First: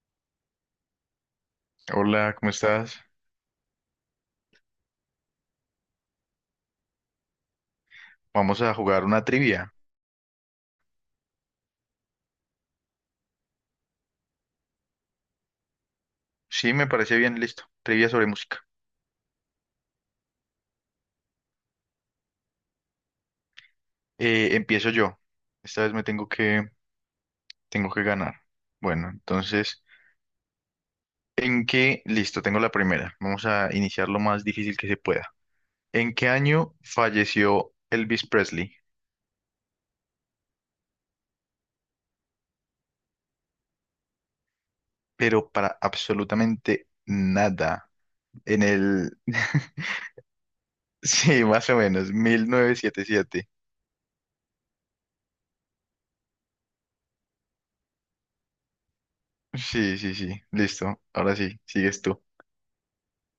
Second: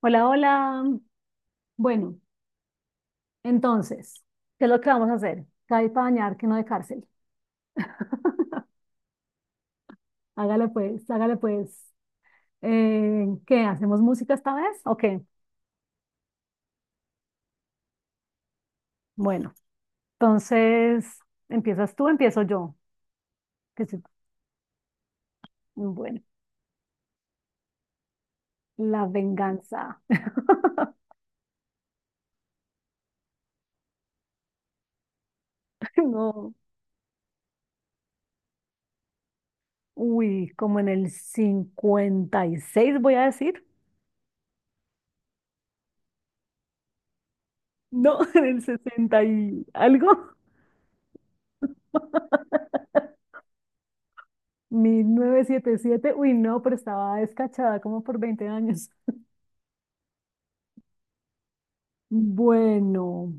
Hola, hola. Bueno, Hola, ¿cómo estás? entonces, ¿qué es lo que vamos a hacer? Cae para bañar, que no de cárcel. Vamos a jugar una trivia. Hágale pues, hágale pues. ¿Qué? ¿Hacemos música esta vez? Ok, Sí, me parece bien, listo. Trivia sobre música. bueno. Entonces, ¿empiezas tú? ¿Empiezo yo? Que sí. Empiezo yo. Esta vez me Bueno, tengo que ganar. la Bueno, entonces, venganza. ¿en qué? Listo, tengo la primera. Vamos a iniciar lo más difícil que se pueda. ¿En qué No. año falleció Elvis Presley? Uy, como en el 56 voy a decir. Pero para absolutamente nada. No, en el En el... 60 y algo. Sí, más o menos, 1977. 1977. Uy, no, pero estaba descachada como por 20 años. Sí, sí, sí, listo. Ahora sí, sigues tú. Bueno,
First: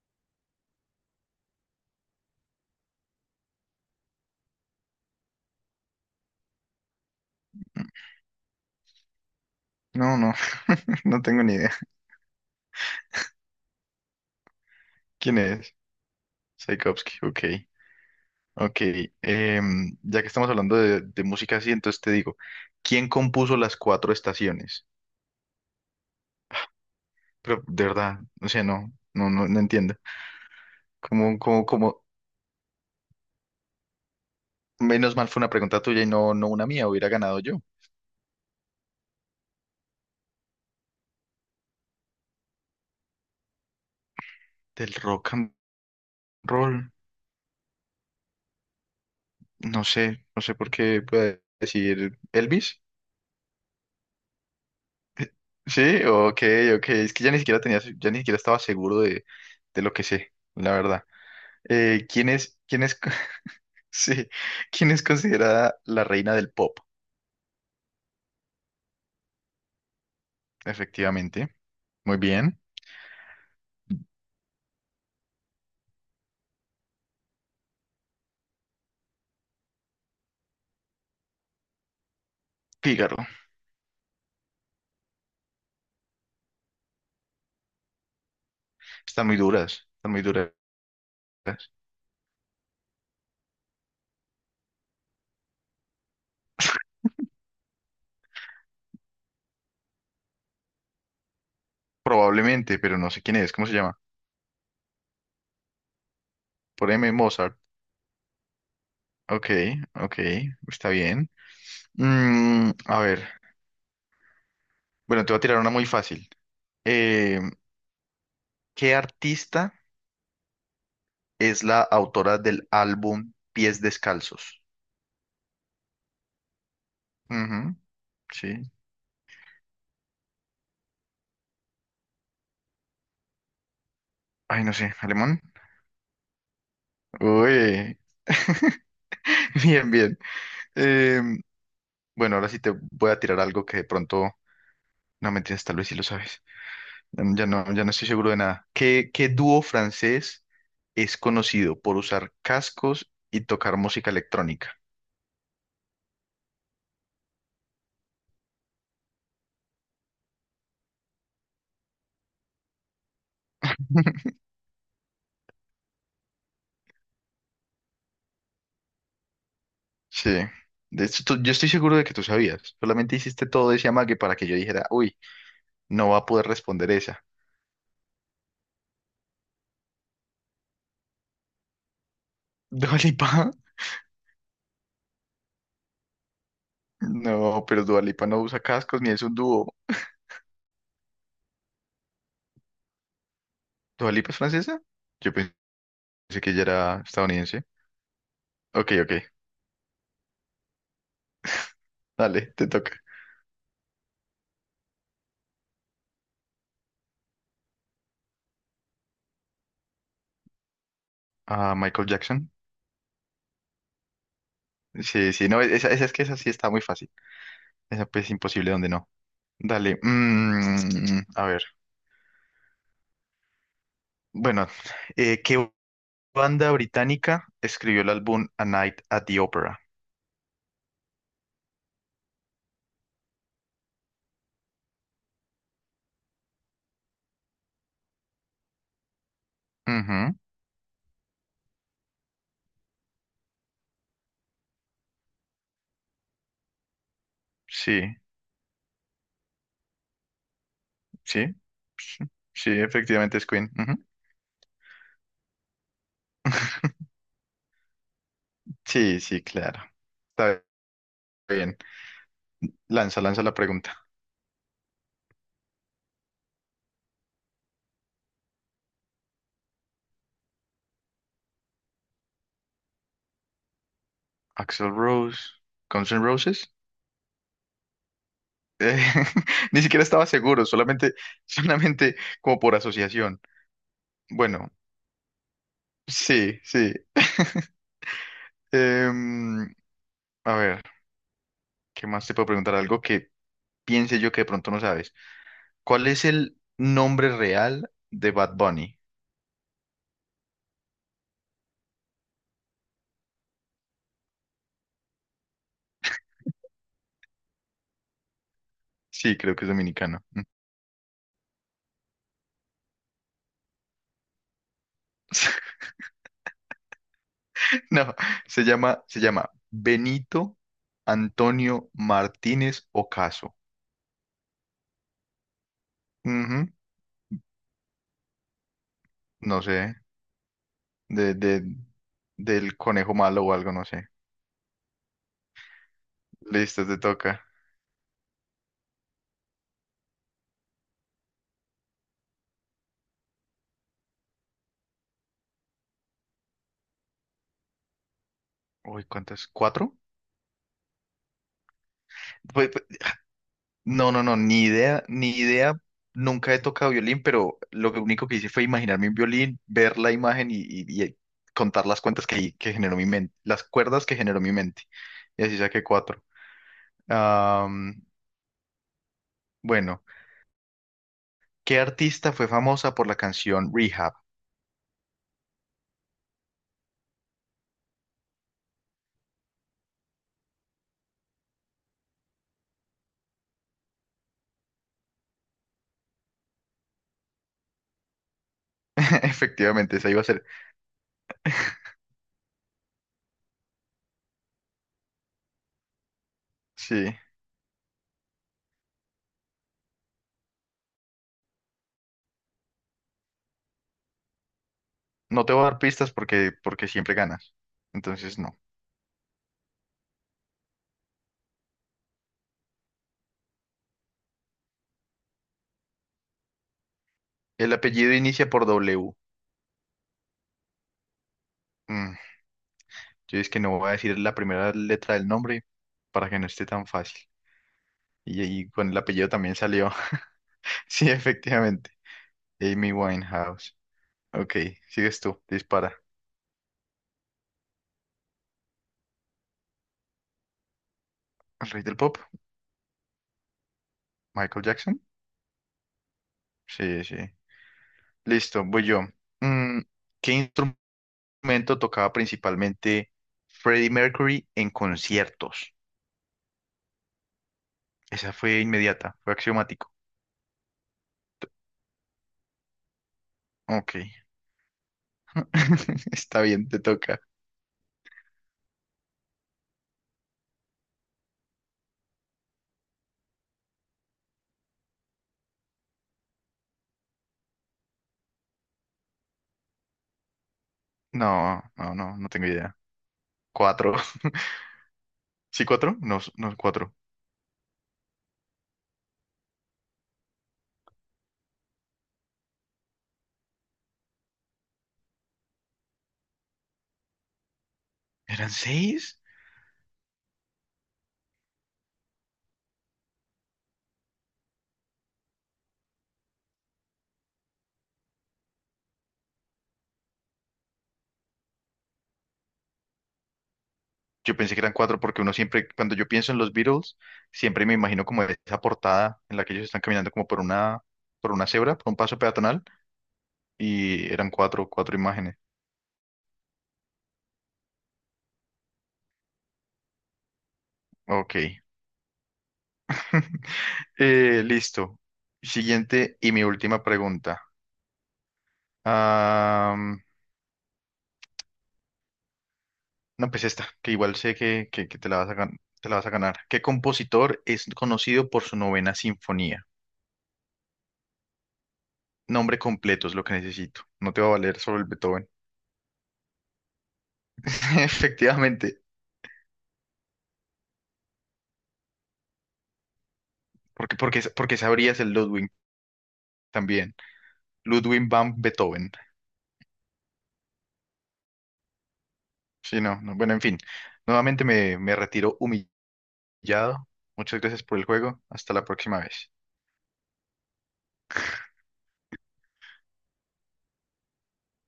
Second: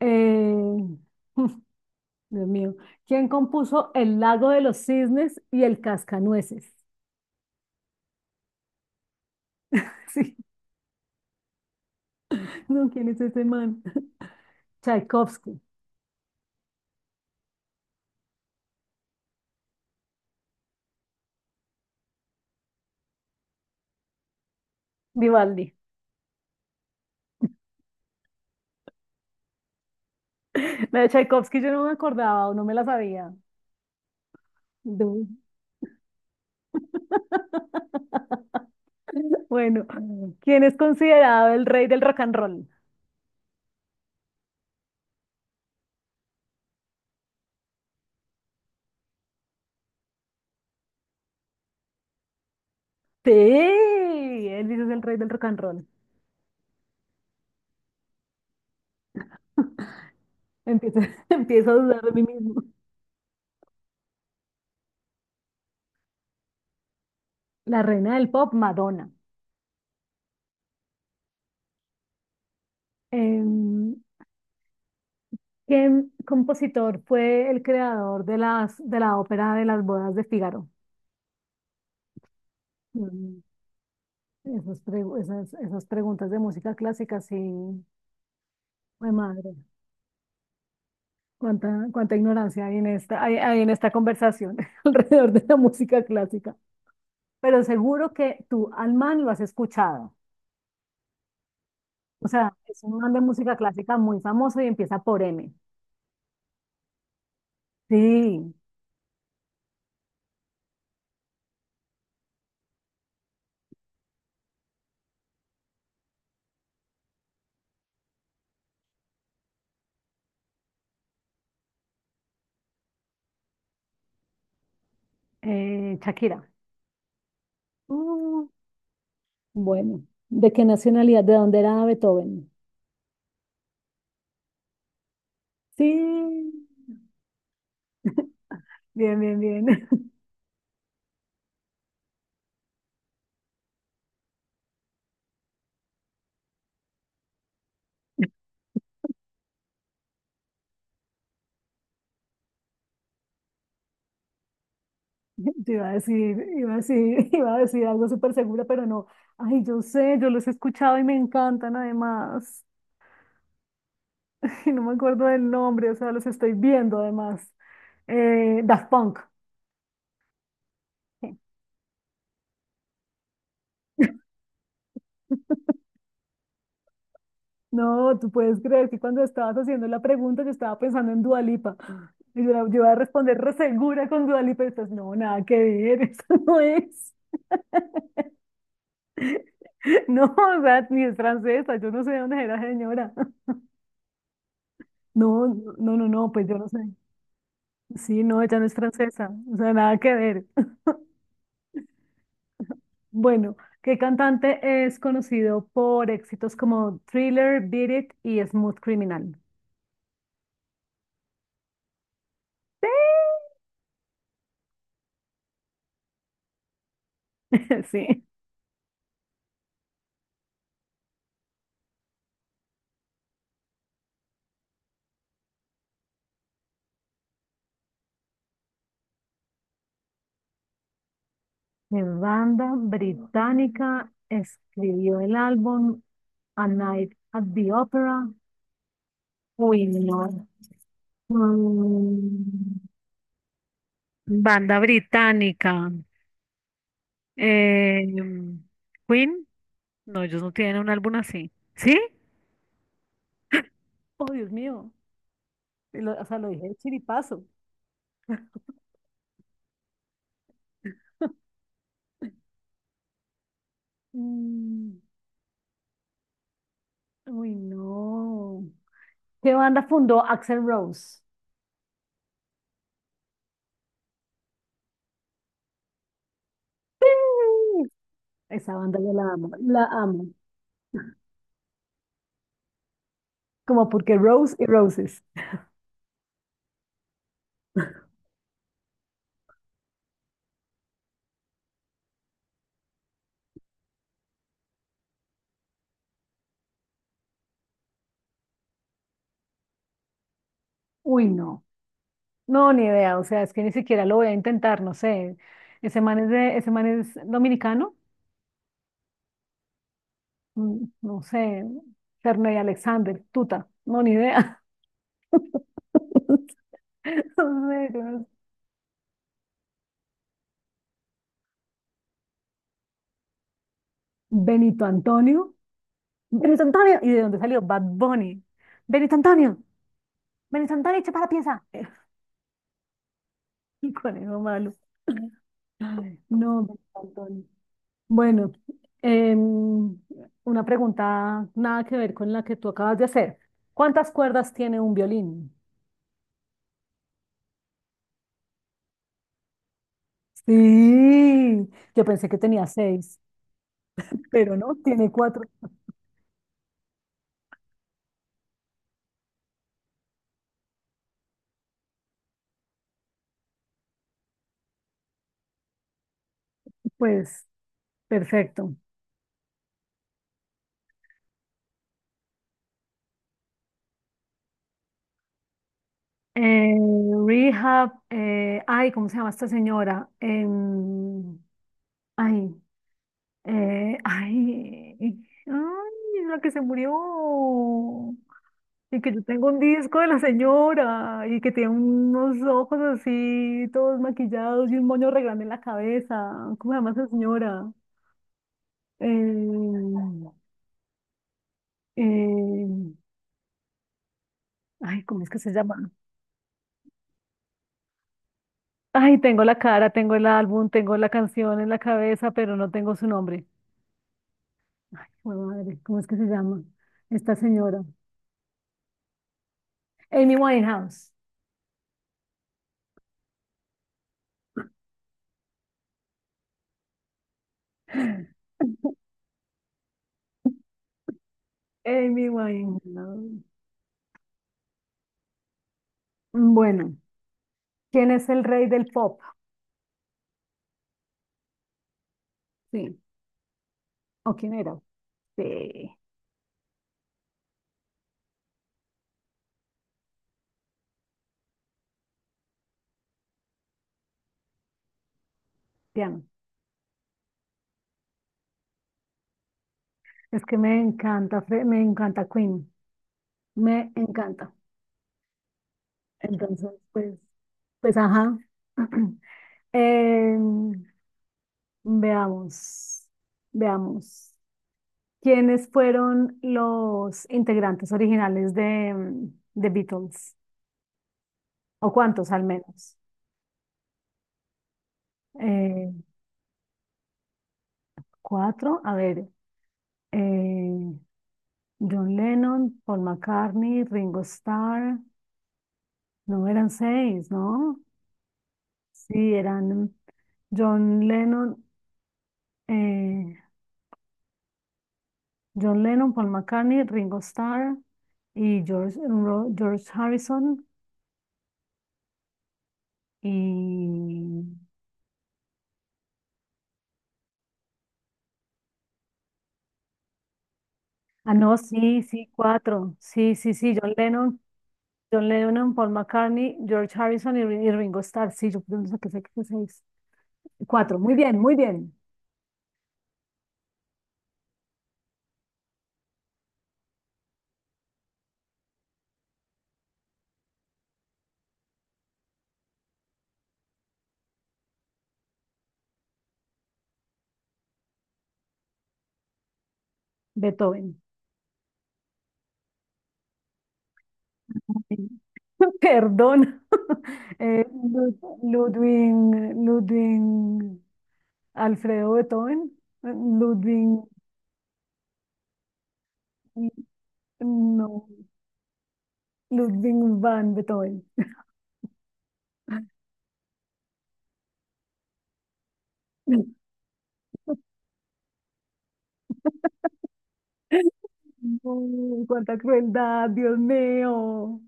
eh, Dios mío, ¿quién compuso El lago de los cisnes y El cascanueces? No, no, Sí, no tengo ni idea. no, ¿quién es ese man? ¿Quién Tchaikovsky, es? Tchaikovsky, ok. Ok, ya que estamos hablando de música así, entonces te digo, ¿quién compuso las cuatro estaciones? Vivaldi. Pero de verdad, o sea, no, no, no, no entiendo. La de Como, Tchaikovsky como, yo no me como, acordaba o no me la sabía. Menos Du- mal fue una pregunta tuya y no, no una mía, hubiera ganado yo. Bueno, ¿quién es considerado el rey del rock and roll? Del rock and roll, no sé por qué puede decir Elvis. Sí, Elvis es el rey del rock and roll. Sí, ok, ok, es que ya ni siquiera tenía, ya ni siquiera estaba seguro de lo que sé, la Empiezo, verdad. empiezo a dudar Eh, de mí ¿quién es, mismo. quién es, Sí, ¿quién es considerada la reina del pop? La reina del pop, Madonna. Efectivamente. Muy bien. Em, ¿Qué compositor fue el creador de la ópera de las bodas de Fígaro? Fígaro. Mm, esas preguntas de música clásica, sí. Ay, Están muy madre, duras, están muy duras. cuánta ignorancia hay en esta conversación alrededor de la música clásica. Pero seguro que tú al man lo has escuchado. O sea, Probablemente, es un pero no man de sé quién es. música ¿Cómo se clásica llama? muy famoso y empieza por M. Por M. Mozart. Sí, Ok, ok, está bien. A ver, bueno, te voy a tirar una muy fácil. Eh, ¿Qué artista es la autora del álbum Pies Descalzos? Shakira. Ujú, Mm, sí. bueno, ¿de qué nacionalidad? ¿De dónde era Beethoven? Ay, no sé, ¿alemán? Sí. Uy. Bien, bien, bien. Bien, bien. Em, Bueno, ahora sí te voy a tirar algo que de pronto, no mentiras, tal vez sí lo sabes. Ya no, ya no estoy seguro de nada. ¿Qué, qué dúo francés es conocido por usar cascos y tocar música electrónica? Yo iba a decir algo súper segura, pero no. Ay, yo sé, yo los he escuchado y me encantan además. Y no me acuerdo del nombre, o sea, los estoy viendo además. Daft Punk. Sí. De hecho, yo estoy seguro de que tú sabías. Solamente hiciste todo ese amague para que yo dijera, uy, no va a poder responder esa. No, tú puedes creer que cuando estabas haciendo la pregunta yo estaba pensando en Dua Lipa. Y yo, yo iba a ¿Dua responder Lipa? re segura con Dua Lipa y después, no, nada que ver, eso no es. No, pero Dua Lipa no usa cascos ni es un dúo. No, o sea, ni es francesa, yo no sé de dónde era señora. ¿Dua Lipa es francesa? Yo No, pensé no, no, no, pues que yo ella no sé. era estadounidense. Sí, no, ella no es Ok, francesa, ok. o sea, nada que ver. Dale, te toca. Bueno, ¿qué cantante es conocido por éxitos como Thriller, Beat It y Smooth Criminal? Ah, Michael Jackson. Sí, sí, no, esa es que esa sí está muy fácil. Esa Sí. pues es imposible donde no. Dale, a ver. Bueno, ¿qué banda británica escribió el álbum A Night at the Opera? ¿Qué banda británica escribió el álbum A Night at the Opera? Uy, Ujú, no. Mm, Banda británica. sí, Eh, Queen. No, ellos no tienen un álbum así. sí, ¿Sí? sí, sí, efectivamente es Queen. Ujú. Oh, Dios mío. Lo- o sea, lo dije de chiripazo. Sí, sí, claro. Está bien. Lanza, lanza la pregunta. Mm, uy, no. ¿Qué banda fundó Axel Rose? Axel Rose, Guns N' Roses. ¡Sí! Esa Eh, banda yo la amo, ni la siquiera amo. estaba seguro, solamente, solamente como por asociación. Como porque Rose y Bueno, Roses. sí, sí. Em, a ver, ¿qué más te puedo preguntar? Algo que piense yo que de pronto no sabes. ¿Cuál es el nombre real de Bad Bunny? Uy, no. No, ni idea. O sea, es que ni siquiera lo voy a intentar, no sé. Ese man es dominicano. Sí, creo que es dominicano. No sé. Ferney Alexander, Tuta. No, ni idea. No sé, yo No, no sé. Se llama Benito Antonio Martínez Ocaso. Benito Antonio. Benito Ujú, Antonio. ¿Y de dónde salió? Bad Bunny. Benito Antonio. no sé, Benito Antonio, echa para la de, pieza. de, del conejo malo o algo, no El sé. conejo malo. Ay, no, Listo, te toca. me. Bueno, em, una pregunta nada que ver con la que tú acabas de hacer. ¿Cuántas cuerdas tiene un violín? Uy, ¿cuántas? ¿Cuatro? Sí, yo pensé que tenía Pues seis, no, no, no, pero ni no, idea, tiene ni cuatro. idea. Nunca he tocado violín, pero único que hice fue imaginarme un violín, ver la imagen y contar las cuentas que generó mi mente, las cuerdas que generó mi mente. Y así saqué cuatro. Pues, Am, perfecto. bueno, ¿qué artista fue famosa por la canción Rehab? Eh, Rehab, ay, ¿cómo se llama esta señora? Ay, ay, ay, la que se murió. Y que yo tengo un Efectivamente, disco de esa la iba a ser. señora y que tiene unos ojos así, todos maquillados y un moño re grande en la cabeza. ¿Cómo se llama Sí, esa señora? Eh eh ay, ¿cómo es que no se te voy a dar llama? pistas porque, porque siempre ganas. Entonces, no. Ay, tengo la cara, tengo el álbum, tengo la canción en la cabeza, pero no tengo su nombre. Ay, jue madre, ¿cómo es que se llama esta El señora? apellido inicia por W. Amy Winehouse. Mm, yo es que no voy a decir la primera letra del nombre para que no esté tan fácil. Y con el apellido también salió. Sí, efectivamente. Amy Amy Winehouse. Winehouse. Ok, sigues tú. Dispara. Bueno, ¿quién es el rey del pop? ¿El rey del pop? Sí. ¿O quién ¿Michael era? Jackson? Sí. Sí, sí. Listo, voy yo. Mm, ¿Qué instrumento tocaba principalmente Freddie Mercury en conciertos? Piano. Esa fue inmediata, fue axiomático. Es que me encanta, me encanta Queen, me Ok. encanta. Está bien, Entonces, te pues, toca. pues, ajá. Em, veamos, veamos. ¿Quiénes fueron los integrantes originales de The Beatles? No, ¿O no, no, no cuántos al tengo idea. menos? ¿Cuatro? ¿Sí, Eh, cuatro? No, no, cuatro. cuatro, a ver. eh, John Lennon, Paul McCartney, Ringo Starr. No, eran seis, ¿no? ¿Eran seis? Sí, eran John Lennon. eh, John Lennon, Paul McCartney, Ringo Starr y George Harrison y... Yo pensé que eran cuatro porque uno siempre, cuando yo pienso en los Beatles, siempre me imagino como esa portada en la que ellos están caminando como por Ah, una no, cebra, por un sí, paso sí, peatonal, cuatro. Sí, sí, sí, John y eran Lennon, cuatro, cuatro John imágenes. Lennon, Paul McCartney, George Harrison y Ringo Starr. Sí, yo pienso que sé que fue seis. Cuatro, muy bien, muy Ok. bien. Listo. Siguiente y mi última pregunta. Am, no, pues esta, que igual sé que, que te la vas a ganar. ¿Qué compositor es conocido por su novena sinfonía? Beethoven. Nombre completo es lo que necesito. No te va a valer solo el Beethoven. Perdón. Eh, Lud- Efectivamente. Ludwig, Alfredo Beethoven, Porque, Ludwig, porque, porque sabrías el Ludwig también. no. Ludwig van Beethoven. Ludwig van Beethoven. Sí, no, no, bueno, en fin. Nuevamente me retiro humillado. Muchas gracias por el juego. Hasta la próxima vez. Uy, cuánta crueldad, Dios mío.